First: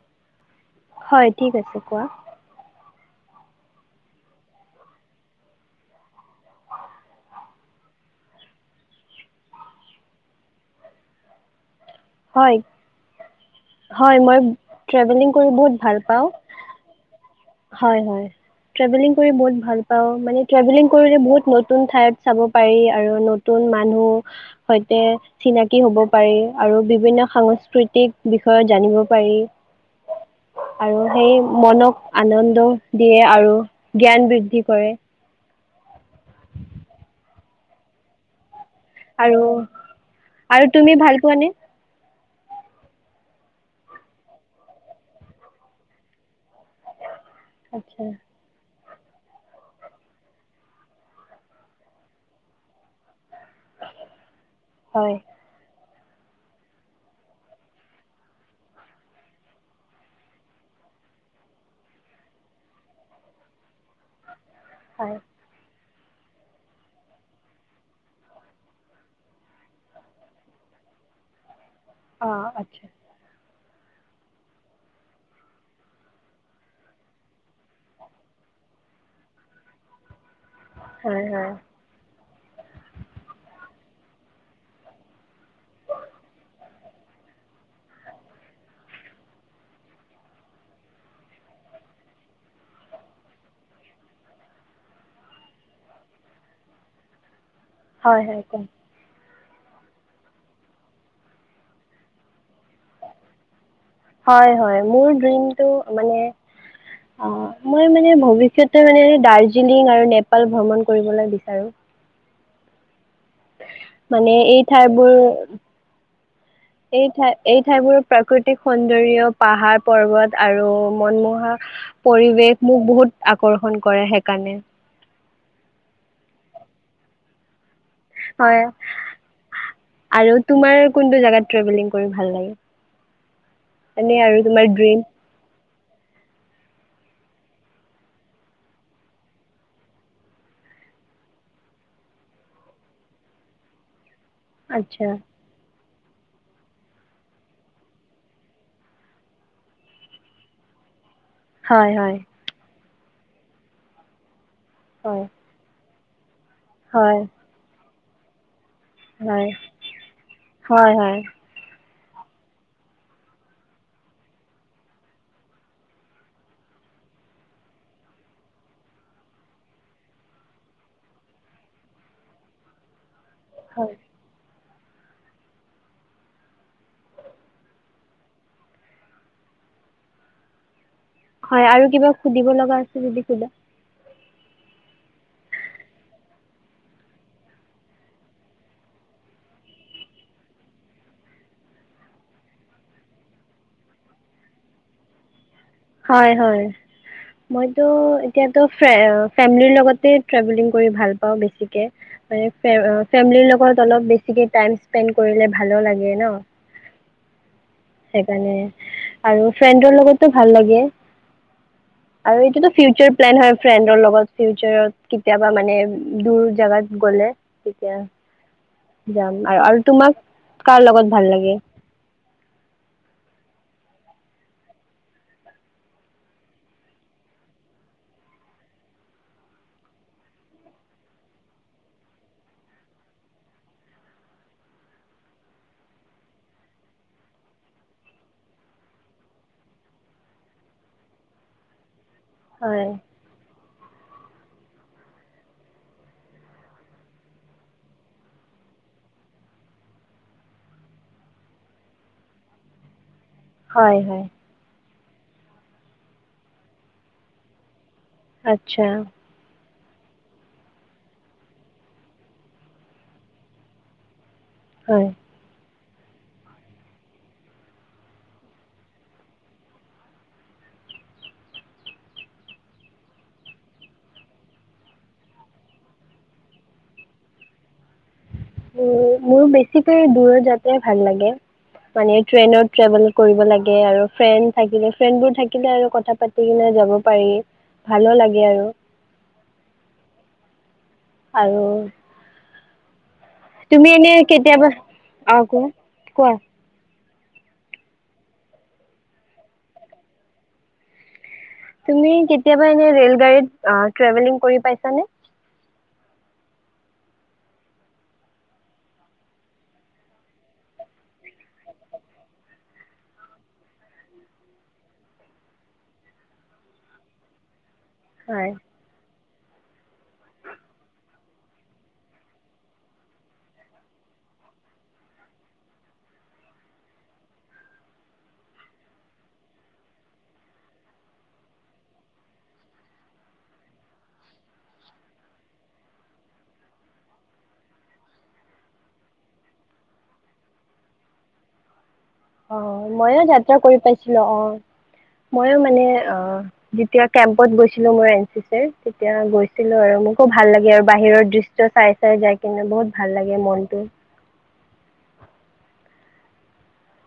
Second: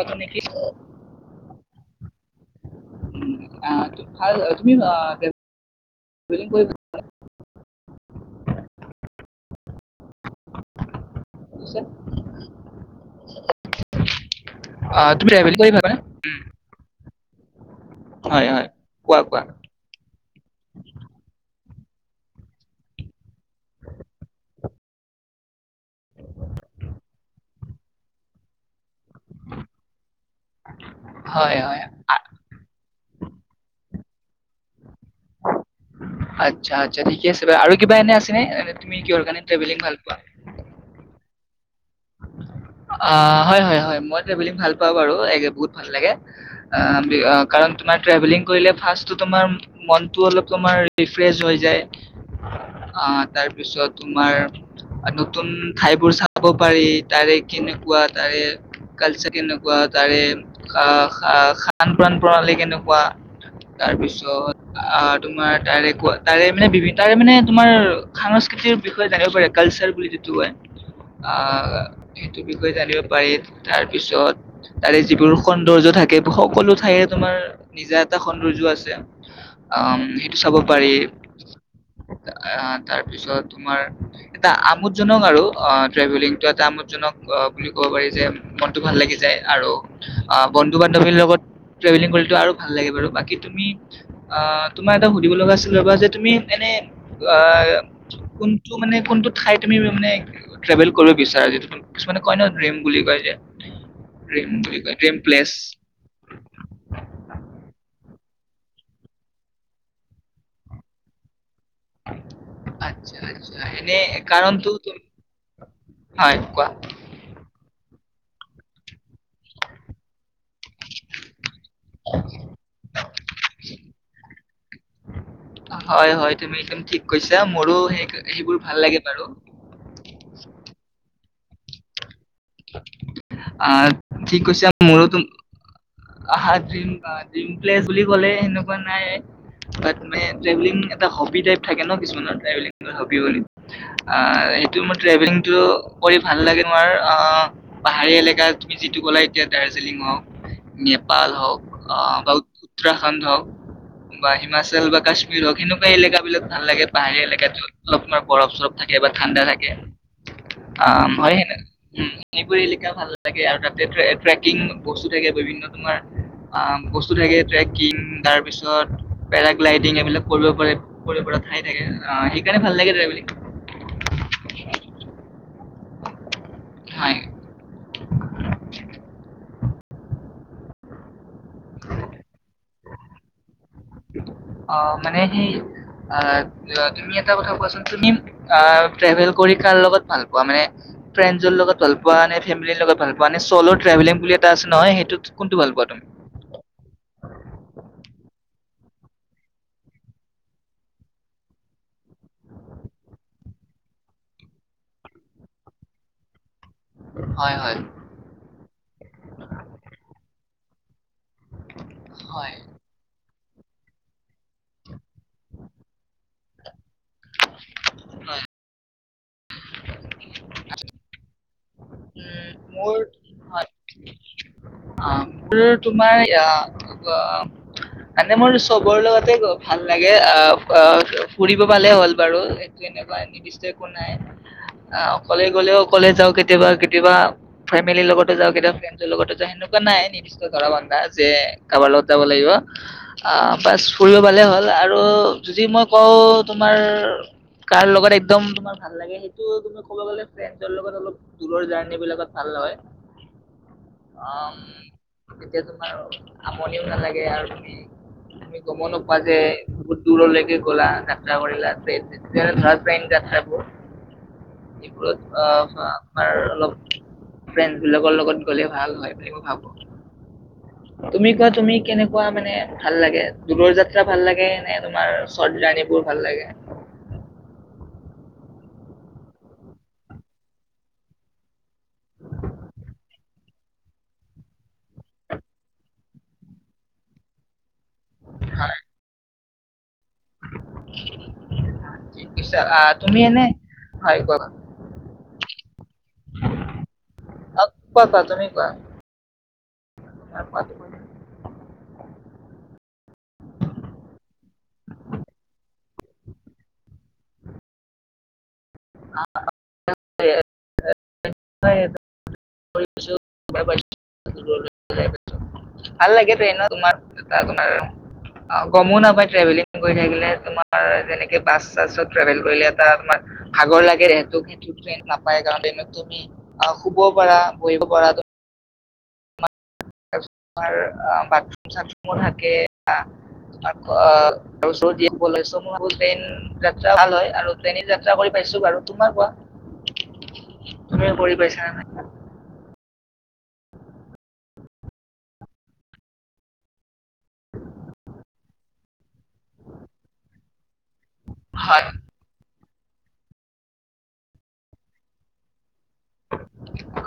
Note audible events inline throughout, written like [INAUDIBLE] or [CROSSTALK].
অথনি। হয় ঠিক আছে কোৱা। [INAUDIBLE] [UNINTELLIGIBLE] তুমি কৰি [UNINTELLIGIBLE] শে হয়, হয়, মই ট্ৰেভেলিং কৰি বহুত ভাল পাওঁ। হয়, হয় ট্ৰেভেলিং কৰি বউত ভাল পাওঁ মানে ট্ৰেভেলিং কৰিলে বউত ন নতুন ঠাইত চাব পাৰি আৰু নতুন মানুহ, সৈতে চিনাকি হ'ব পাৰি আৰু বিভিন্ন সাংস্কৃতিক বিষয়ে জানিব পা পাৰি, আৰু সেই হয় হয় মনক। আ- আনন্দ, দিয়ে আৰু জ্ঞান বৃদ্ধি কৰে। আচ্ছা আচ্ছা ঠিকে আছে বাৰু আৰু কিবা এনে আছে ন এনে। তুমি কিহৰ কাৰণে আৰু ট্ৰেভেলিং ভাল পোৱা আৰু তুমি ভাল। কোনে। অ' হয় হয় হয় মই ট্ৰেভেলিং ভাল পাওঁ বাৰু বহুত ভাল লাগে। অ' কাৰণ তোমাৰ আচ্ছা ট্ৰেভেলিং কৰিলে ফাৰ্ষ্ট। তোমাৰ মনটো অলপ তোমাৰ ডিফ্ৰেচ হৈ যায় অ। তাৰপিছত তোমাৰ হয় নতুন। ঠাইবোৰ চাব পাৰি ডাইৰেক্। কেনেকুৱা তাৰে কালচাৰ কেনেকুৱা তাৰে আহ খান প্ৰাণ প্ৰণালী কেনেকুৱা। তাৰপিছত আহ হয় তোমাৰ ডাইৰেক্ট। বোৰ তাৰে মানে তাৰে মানে তোমাৰ সংস্কৃতিৰ বিষয়ে জানিব পাৰে কালচাৰ বুলি যিটো কয় আহ সেইটো অঁ বিষয়ে আচ্ছা জানিব পাৰি। তাৰ পিছত তাৰে যিবোৰ সৌন্দৰ্য থাকে সকলো ঠাইৰে তোমাৰ নিজা এটা সৌন্দৰ্য আছে অ চাব পাৰি। হয় হয় অ' তাৰপিছত তোমাৰ এটা আমোদজনক আৰু অ ট্ৰেভেলিংটো এটা আমোদ। ক বুলি ক'ব পাৰি যে মনতটো ভাল লাগি যায় আমোদজনক বুলিব পাৰি যে মনটো ভাল লাগি যায় আৰু বন্ধু বান্ধৱীৰ লগত ট্ৰেভেলিং কৰি আৰু ভাল লাগিব বাৰু বাকী তুমি তোমাৰ এটা সুধিব লগা আছিল ৰবা যে তুমি মোক এনে অ'। হয় হয় কোৱা কোনটো মানে কোনটোত। খাই তুমি মানে ট্ৰেভেল কৰিব বিচাৰে এই টো টো। কিছুমানে কয় নহয়। হয় বুলি হয় কয় মোৰ ড্ৰীমটো মানে অ মই মানে ভবিষ্যত। কেতিয়াবা মানে দাৰ্জিলিং আৰু নেপাল ভ্ৰমণ কৰিবলৈ বিচাৰোঁ। হয়। মানে এই ঠাইবোৰ হয় কোৱা এই ঠাই এই ঠাইবোৰৰ। প্ৰাকৃতিক সৌন্দৰ্য পাহাৰ পৰ্বত। আৰু মনমোহা পৰিৱেশ মোক বহুত আকৰ্ষণ কৰে সেইকাৰণে। এতিয়া মোৰো। সেই সেইবোৰ হয় ভাল লাগে বাৰু। আৰু তোমাৰ কোনটো জেগাত। ট্ৰভেলিং কৰি ভাল। লাগে আহ এনে আৰু ঠিক কৈছে তোমাৰ ড্ৰিম মোৰো তোমাক। আহ ড্ৰীম ড্ৰীম প্লে বুলি কলে সেনেকুৱা নাই বাট এটা হবি টাই থাকে ন কিছুমানৰেলং হ বুলি অ' এইটো মোৰ আচ্ছা ত্ৰেভেলিংটো কৰি ভাল লাগে নোৱাৰ অ' পাহাৰীয়া এলেকা তুমি যিটো গ'লা এতিয়া দাৰ্জিলিং হওক। পাল হওক হয় হয় অ' ব। উ‌‌ওৰাখণ্ড হক বা। হিমাচ বা হয় কশ্মীৰ হক কিন্তু কিলোবিল ভাল লাগে পানী হয় এলেকেৰ, অলপাৰ প পাছত, থাকে বা ঠাণ্ডা হয় থাকে অ' হয় ন উ মিপুৰী এলেিকা ভাল লাগে আৰু তাতে ট্ৰেকিং বস্তু থাকে বিভিন্ন তোমাৰ বস্তু থাকে ট্ৰেকিং তাৰ পিছত পেৰাগ্লাইডিং এইবিলাক কৰিব পাৰে কৰিব ঠাই থাকে সেইকাৰণে ভাল লাগে ট্ৰেভেলিং হয়! [UNINTELLIGIBLE] হয় হয় আৰু কিবা সুধিব লগা, চিলিকুলা, অ মানে সেই তুমি এটা কথা কোৱাচোন তুমি ট্ৰেভেল কৰি কাৰ লগত ভাল পোৱা মানে ফ্ৰেণ্ডৰ লগত ভাল পোৱা নে ফেমিলিৰ লগত ভাল পোৱা নে চল ভেলিং বুলি এটা আছে নহয় সেইটো কোনটো ভাল পোৱা তুমি মইত এতিয়া ফেমিলিৰ লগতে ট্ৰেভেলিং কৰি ভাল পা বেছিকে ফেমিলিৰ লগত অলপেছিক টাইম স্পেড কৰিলে ভালো লাগে ন হয় হয় সেইকাৰণে আৰু ফ্ৰেণ্ডৰ লগতো ভাল ভাল লাগে, আৰু হয় এইটোতো ফিউচাৰ, প্লেন হয় ফ্ৰেণ্ডৰ লগত ফিউচাৰত কেতিয়াবা মানে দূৰ জেগাত, গ'লে তেতিয়া, যাম আৰু আৰু তোমাক কাৰ লগত ভাল লাগে। উোৰ হয় অ মোৰ তোমাৰ মানে মোৰ চবৰ লগতে ভাল লাগে আহ ফুৰিব পালে হ'ল বাৰু সটো এনেকুৱা নিৰ্দিষ্ট একো নাই আহ অকলে গলেও অকলে যাও কেতিয়াবা, কেতিয়াবা ফেমিলিৰ লগতে যাওঁ কেতিয়াবা ফ্ৰেডৰ লগতে যাওঁ সেনেকুৱা নাই নিৰ্দিয় ধৰা বন্ধা যে কাৰোবাৰত, ত যাব লাগিব। হয় ফুৰিবালে হ'ল আৰু যদি মই কওঁ তোমাৰ কাৰ লগত একদম তমাৰ ভাল লাগে সেইটো তুমি কব গলে ফ্ৰে লগত অলপ দ, এইবিলাকত ভাল নহয়। হয় হয় অ' এতিয়া তোমাৰ আমনিও নালাগে আৰু তুমি আমি গম আচ্ছা নো পোৱা যে, বহুত দূৰলৈকে গলা যাত্ৰা কৰিলা [UNINTELLIGIBLE] হয় এইবোৰত অ' আৰ অলপ ফ্ৰেণ্ড বিলাকৰ লগত গলে ভাল হয় বুলি মই ভাবো তুমি কোৱা তুমি কেনেকুৱা মানে ভাল লাগে দূৰৰ যাত্ৰা ভাল লাগে নে তোমাৰ শৰ্ট জাৰ্ণিবোৰ ভাল লাগে। উ মোৰ বেছিকৈ দূৰৰত যাত্ৰাই ভাল লাগে। মানে ট্ৰেইনত ট্ৰেভেল কৰিব লাগে। ফ্ৰেণ্ড থাকিলে ফ্ৰেণ্ড বোৰ থাকিলে আৰু কথা পাতি কিনে যাব পাৰি। ভালো লাগে আৰু হয় [UNINTELLIGIBLE] আৰু ঠিক কৈছা আহ, তুমি এনে তুমি এনে হয় কোৱা কোৱা কেতিয়াবা আহ কোৱা কোৱা। অহ কোৱা কোৱা তুমি কোৱা। তুমি কেতিয়াবা এনে ৰেল গাৰিত ট্ৰেভেলিং কৰি পাইছা। তানে, অ' ভাল লাগে ন তাৰ, হয় অ গমো নাপায়। ট্ৰেভেলিং কৰি থাকিলে তোমাৰ যেনেকে বাছ চাছত ট্ৰেভেল কৰিলে এটা তোমাৰ ভাগৰ লাগে যহেত সেই ট্ৰেইন নাপায় কাৰণ, তুমি অ শুব পাৰা বহিব পাৰা, তাৰ পিছত তোমাৰ বাথৰুম চথম থাকে ম ভাবন যাতা ভাল হয় আৰু ন যাত্ৰা কৰি পাইছো বাৰু তোমাৰ কোৱা তুমি কৰি পাইছা নে নাই, অ ময়ো যাত্ৰা কৰি পাইছিলো অ ময়ো মানে অ যেতিয়া, কেম্পত গৈছিলো মই এন চি চিৰ তেতিয়া গৈছিলো আৰু মোকো ভাল লাগে আৰু বাহিৰৰ দৃশ্য হয় চাই চাই যাই কিনে বহুত ভাল লাগে মনটো।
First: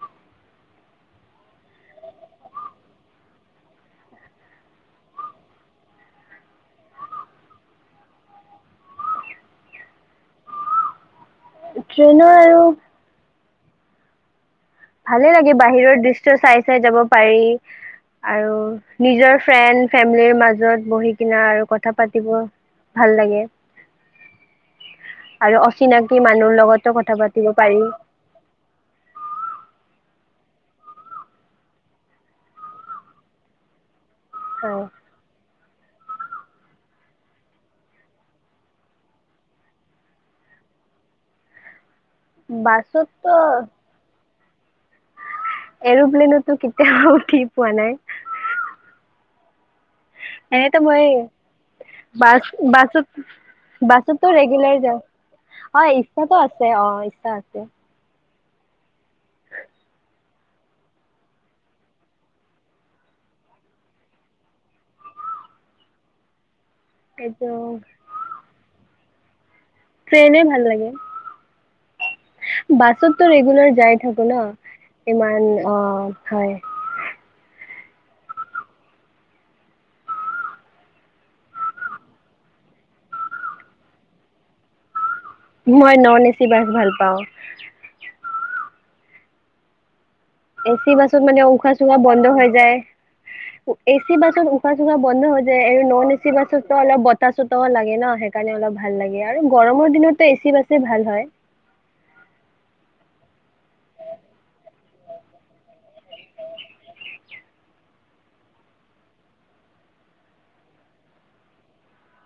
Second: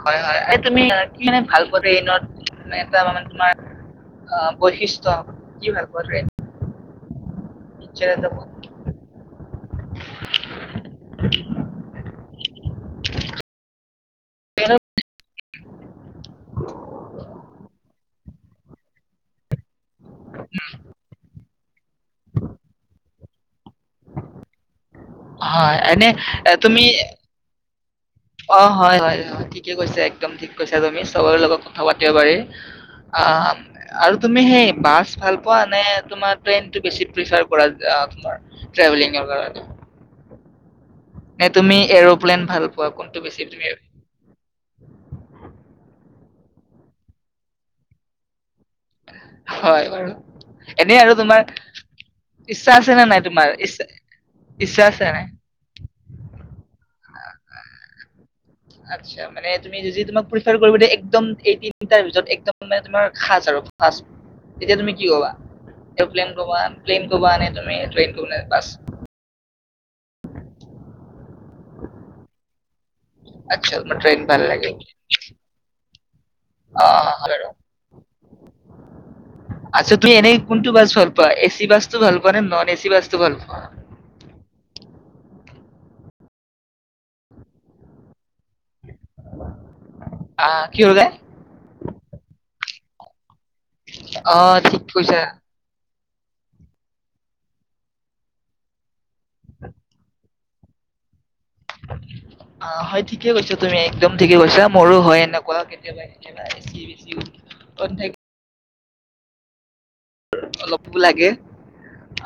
হয় হয় তুমি কি মানে ভাল পোৱা ট্ৰেইনত এটা মানে তোমাৰ বৈশিষ্ট্য় কি ভাল পোৱা ট্ৰেইন নিতে প ট্ৰেইনৰ আৰু ট্ৰেইনত ভালে লাগে বাহিৰৰ দৃশ্য় চাই চাই যাব পাৰি আৰু নিজৰ, ফ্ৰেণ্ড ফেমিলিৰ মাজত বহি কিনা আৰু কথা পাতিব ভাল লাগে। অ' আৰু হয় এনে অচিনাকি এ, মানুহৰ তুমি লগতো কথা পাতিব পাৰি। অ' হয় হয় হয় ঠিকে কৈছো একদম ঠিক কৈছা তুমি চবৰে লগত কথা পাতিব পাৰি অ' আৰু তুমি সেই হয় বাছ ভাল। ভাল পোৱা নে তোমাৰ ট্ৰেইন বেছি পেছাত পোৱা তোমাৰ ট্ৰেভেলিং কাৰণে তুমি [UNINTELLIGIBLE] পলেন ভাল পোৱা পাছত কোনটো বেছি তুমি এৰপ্লেনত টো কেতিয়াও উঠি পোৱা নাই। হয় বাৰু এনেতো এনেই মই আৰু তোমাৰ বাছ ইচ্ছা আছে নে বাছত নাই তোমাৰ বাছতো ইচছ ইচ্ছা আছে নাই? তটো আছে। অ ইচছা আ আছা মানে তুমি যদি তোমাক প্ৰেছৰ কৰিবিয় একম এই তিনিটা ভিতৰত খাছ আৰু খাছ তেতিয়া তুমি কি কবা এ্লেনা, প্লেন এইটো কোবোৱানে তুমি প্লেন কৰা বাছ ট্ৰেইনে ভাল লাগে, বাছতো আচ্ছা ৰেগুলাৰ তোমাৰ যায় ট্ৰেইন থাকো ন, ইমান, অ'। হয় অহ হ আতচা তুমি এনে কোনটো বাছ ভাল পোৱা এচি বাছতটো ভাল পোৱা নে নন এচি বাছটো ভাল পোৱা? মই নন এ চি বাছ ভাল পাওঁ। আহ, কি এচি হ'ল গাই বাছত মানে উশাহ চোশাহ‌ বন্ধ হৈ যায়। এচি অ বাছত উশাহ‌ ঠিক চুশাহ কৈছা বন্ধ হৈ যায় আৰু নন এচি এচি বাছতো অলপ বতাহ চতাহো লাগে ন সেইকাৰণে অলপ ভাল লাগে আৰু গৰমৰ দিনতো এচি বাছেই ভাল হয়। অ হয় ঠিকে কৈছা তুমি একদম ঠিকে কৈছা মোৰো হয় এনেকুৱা কেতিয়াবা-কেতিয়াবা। [UNINTELLIGIBLE] অলপো লাগে।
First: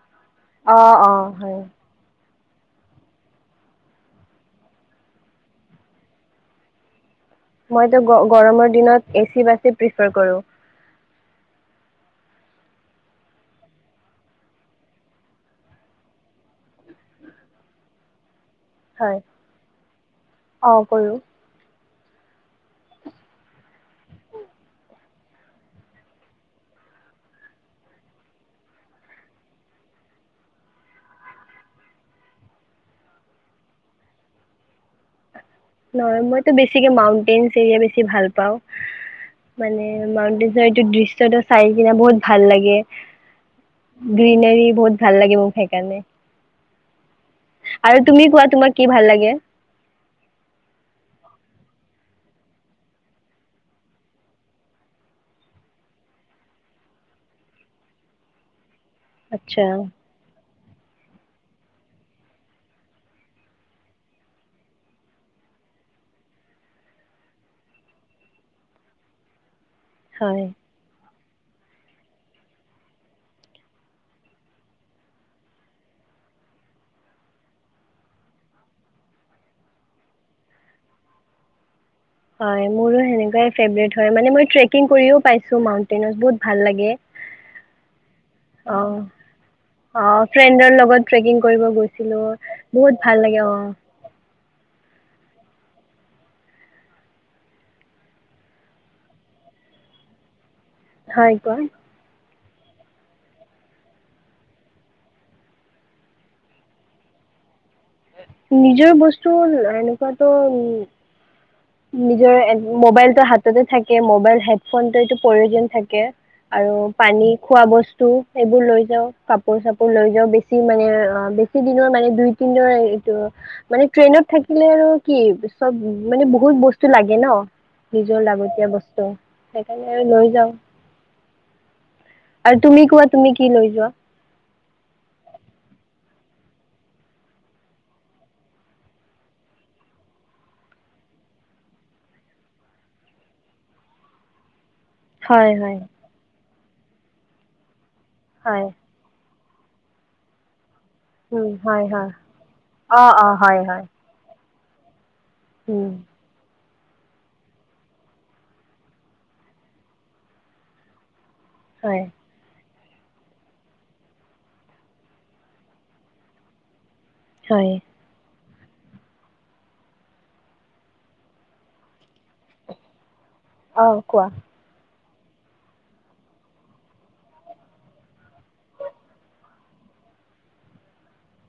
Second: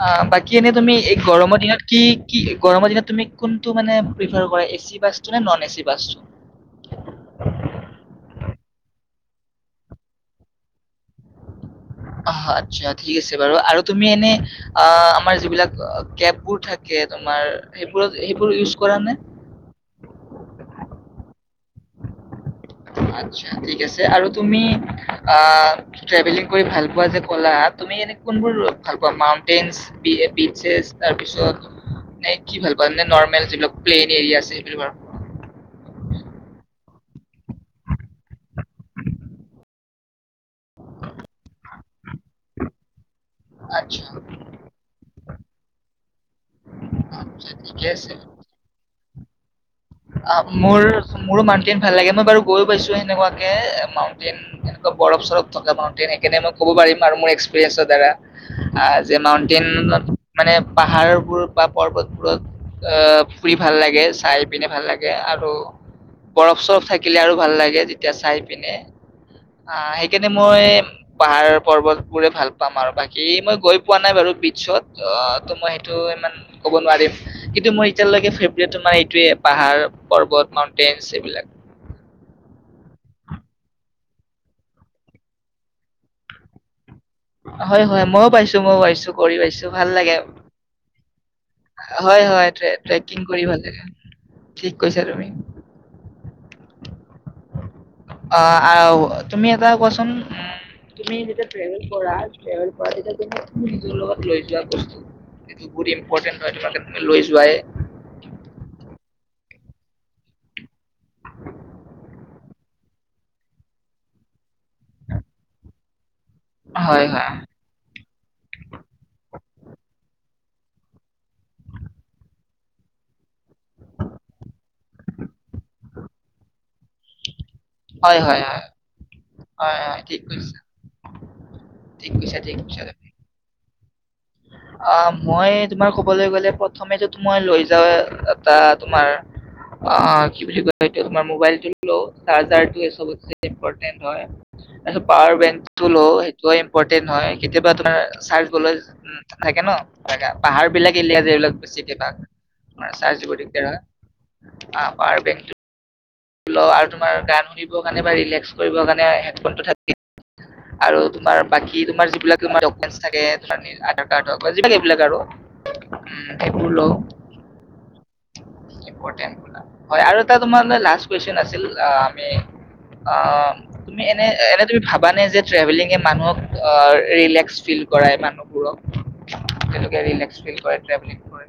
অ', বাকী এনে অ তুমি অ এই হয় গৰমৰ দিনত কি কি গৰমৰ দিনত তুমি কোনটো মানে প্ৰিফাৰ এচি বাছটো নে নন এচি বাছটো? মইতো গৰমৰ দিনত এচি বাছে প্ৰিফাৰ কৰোঁ। অ', আতচা ঠিক আছে বাৰু আৰু তুমি এনে আ আমাৰ যিবিলাক কেববোৰ থাকে তোমাৰ সেইবোৰত সেইবোৰ বোৰ ইউজ কৰা নে? হয় অ', কৰো। আতচা, ঠিক আছ, আৰু তুমি আ ট্ৰেভেলিং কৰি ভাল পোৱা বুলি যে ক'লা তুমি এনেই কোনবোৰ ভাল পোৱা? মাউণ্টেইনচ, বি-বিতচেচ তাৰপিচত নে কি ভাল পোৱা? নৰ্মেল যিবিলাক প্লেইন এৰিয়া আছে সেইবোৰ আৰু [UNINTELLIGIBLE] মইটো বেছিকে মাউণ্টেইনচ এৰিয়া বেছি ভাল পাওঁ মানে মাউণ্টেইনচ দৃশ্যটো চাই কিনে বহুত ভাল লাগে, আচ্ছা গ্ৰীনাৰী বহুত ভাল লাগে মোৰ সেইকাৰণে। আচ্ছা ঠিকে আৰু আছে তুমি কোৱা তোমাৰ কি ভাল লাগে? অ', মোৰ মোৰো মাউণ্টেইন ভাল লাগে মই বাৰু, গৈ পাইছোঁ সেনেকুৱাকে মাউণ্টেইন একদম বৰফ সৰফ থকা মাউণ্টেইন, মই ক'ব পাৰিম মোৰ এক্সেপিৰিয়েঞ্চৰ দ্বাৰা। আ যে আচ্ছা মাউণ্টেইনত মানে পাহাৰবোৰ বা পৰ্বতবোৰ অ', ফুৰি লাগে চাই পিনে ভাল লাগে আৰু বৰফ সৰফ থাকিলে আৰু ভাল লাগে তেতিয়া চাই পিনে। অ', সেইকাৰণে হয় মই পাহাৰ পৰ্বতবোৰে ভাল পাম আৰু বাকী মই গৈ পোৱা নাই বাৰু বিটাত ত মই সেইটো ইমান কব নোৱাৰিম কিন্তু মোৰ এতিয়ালৈকে ফ্ৰেব্ৰেটো নাই এইটোৱেই পাহাৰ পৰ্বত মাউন্টেইনচ এইবিলাক, হয় মোৰো হেনেকোৱাই ফ্ৰেব্ৰেট হয় মানে মই ট্ৰেকিং কৰিও পাইছোঁ মাউন্টেইনত বহুত ভাল লাগে। হয় হয় মইও পাইছোঁ অঁ ভাল লাগে অঁ ফ্ৰেণ্ডৰ লগত ট্ৰেকিং কৰিব গৈছিলোঁ হয় হয় ট্ৰেকিং কৰি ভাল লাগে। থিক কৈছা তুমি। অ' আৰু তুমি এটা কোৱাচোন। তুমি হয় যেতিয়া ট্ৰেভেল কোৱা কৰা। ট্ৰেভেল কৰা [UNINTELLIGIBLE] নিজৰ লগত লৈ যোৱা কোনটো যিটো বহুত ইম্পটেন হয় তোমাৰ কাৰনে লৈ যোৱাই নিজৰ বস্তু এনেকুৱাটো নিজৰ মোবাইলটো হাততে থাকে মবাইল হেডফোন টো এইটো প্ৰয়োজন থাকে। আৰু হয় পানী, হয় খোৱা বস্তু টো সেইবোৰ লৈ যাওঁ কপোৰ চাপোৰ লৈ যাওঁ, বেচি মানে আৰু বেচি দিনৰ মানে দুই তিন দিনৰ এইটো মানে ট্ৰেইনত থাকিলে আৰু কি পিছত মানে বহু বহুত বস্তু লাগে ন হয় নিজৰ হয় হয় লাগতিয়াল বস্তু, হয় সেইকাৰণে হয় আৰু ঠিক লৈ যাওঁ কৈছা ঠিক কৈছা ঠিক আৰু তুমি কোৱা তুমি কি লৈ কিয়? অ মই তোমাৰ ক'বলৈ গ'লে প্ৰথমে টো তোমাৰ লৈ যাওঁ এটা তোমাৰ অ কি বুলি কয়, এইটো তোমাৰ মোবাইল টো লওঁ চাৰ্জাৰ টো এ ছবতচাই ইম্পৰ্টেণ্ট হয়। তাৰপিছত পাৱাৰ হয় বেংক হয় টো লওঁ, সেইটো আৰু পৰ্টেন্ত হয় কেতিয়াবা তাৰ চাৰ্জ হয় গ'লে [UNINTELLIGIBLE] থাকে ন [UNINTELLIGIBLE] পাহাৰ বিলাক [UNINTELLIGIBLE] উম হয় হয় অ চাৰ্জ অ দিব হয় হয় দিওঁ [UNINTELLIGIBLE] উম। [UNINTELLIGIBLE] আৰু তোমাৰ গান শুনিব কাৰণে বা ৰিলেক্স কৰিব কাৰণে হেডফোন টো থাকি [UNINTELLIGIBLE] আৰু তোমাৰ বাকী হয় তোমাৰ যিবিলাক তোমাৰ ডকুমেণ্টছ [UNINTELLIGIBLE] আধাৰ কাৰ্ড হওঁক বা যি লাগে এইবিলাক আৰু [UNINTELLIGIBLE] উম সেইবোৰ লওঁ। হয়। [UNINTELLIGIBLE] হয় আৰু এটা তোমাৰ মানে লাষ্ট কুৱেশ্চন আছিল যা আমি অ' অ তুমি এনে, কোৱা এনে তুমি ভাবি মানে যে ট্ৰেভেলিঙে মানুহক [UNINTELLIGIBLE] ৰিলেক্স ফীল কৰায়, মানুহবোৰক! তেওঁলোকে ৰিলেক্স ফীল কৰে ট্ৰেভেলিং কৰি।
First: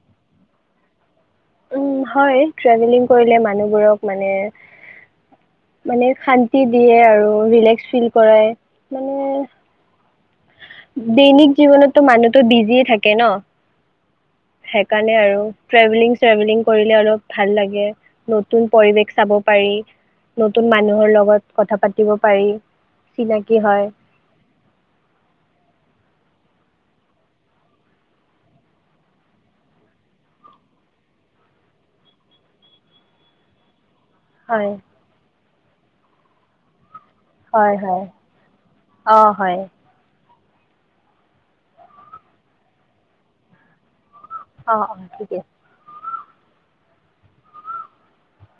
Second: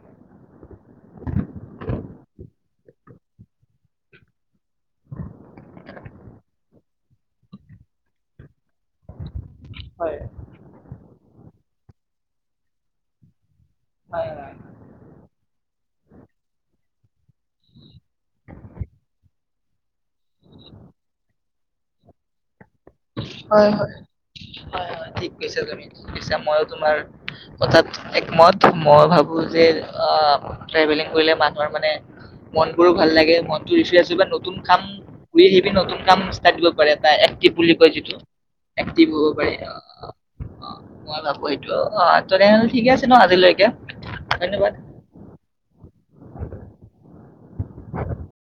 উম হয় ট্ৰেভেলিং কৰিলে মানুহবোৰক মানে, মানে শান্তি দিয়ে আৰু ৰিলেক্স ফীল কৰায়, মানে হয়। দৈনিক জীৱনত টো মানুহটো বিজি এ থাকে হয় ন। হেইকাৰণে আৰু ট্ৰেভেলিং শ্ৰেভেলিং কৰি তেওঁলোক ভাল লাগে নতুন পৰিৱেশ চাব পাৰি নতুন মানুহৰ লগত। কথা পাতিব পাৰি হয় হয়, হয় হয় ঠিক কৈছা তুমি। [UNINTELLIGIBLE] কৈছা মইয়ো তোমাৰ কথাত একমত, মই ভাবোঁ যে অ' ট্ৰেভেলিং কৰিলে মানুহৰ মানে মনবোৰো ভাল লাগে, মনটো ৰিফ্ৰেছ কিবা নতুন হয় কাম [UNINTELLIGIBLE] নতুন কাম ষ্টাৰ্ট কৰিব পাৰে। [UNINTELLIGIBLE] এক্টিভ বুলি হয় কয় হয় যিটো এক্টিভ অ হ'ব হয় পাৰে। অ' মই ভাবোঁ হেইটো অ' তেনেহ'লে ঠিকেই আছে ন আজিলৈকে? ধন্যবাদ অ' ঠিকেই আছে। [INAUDIBLE]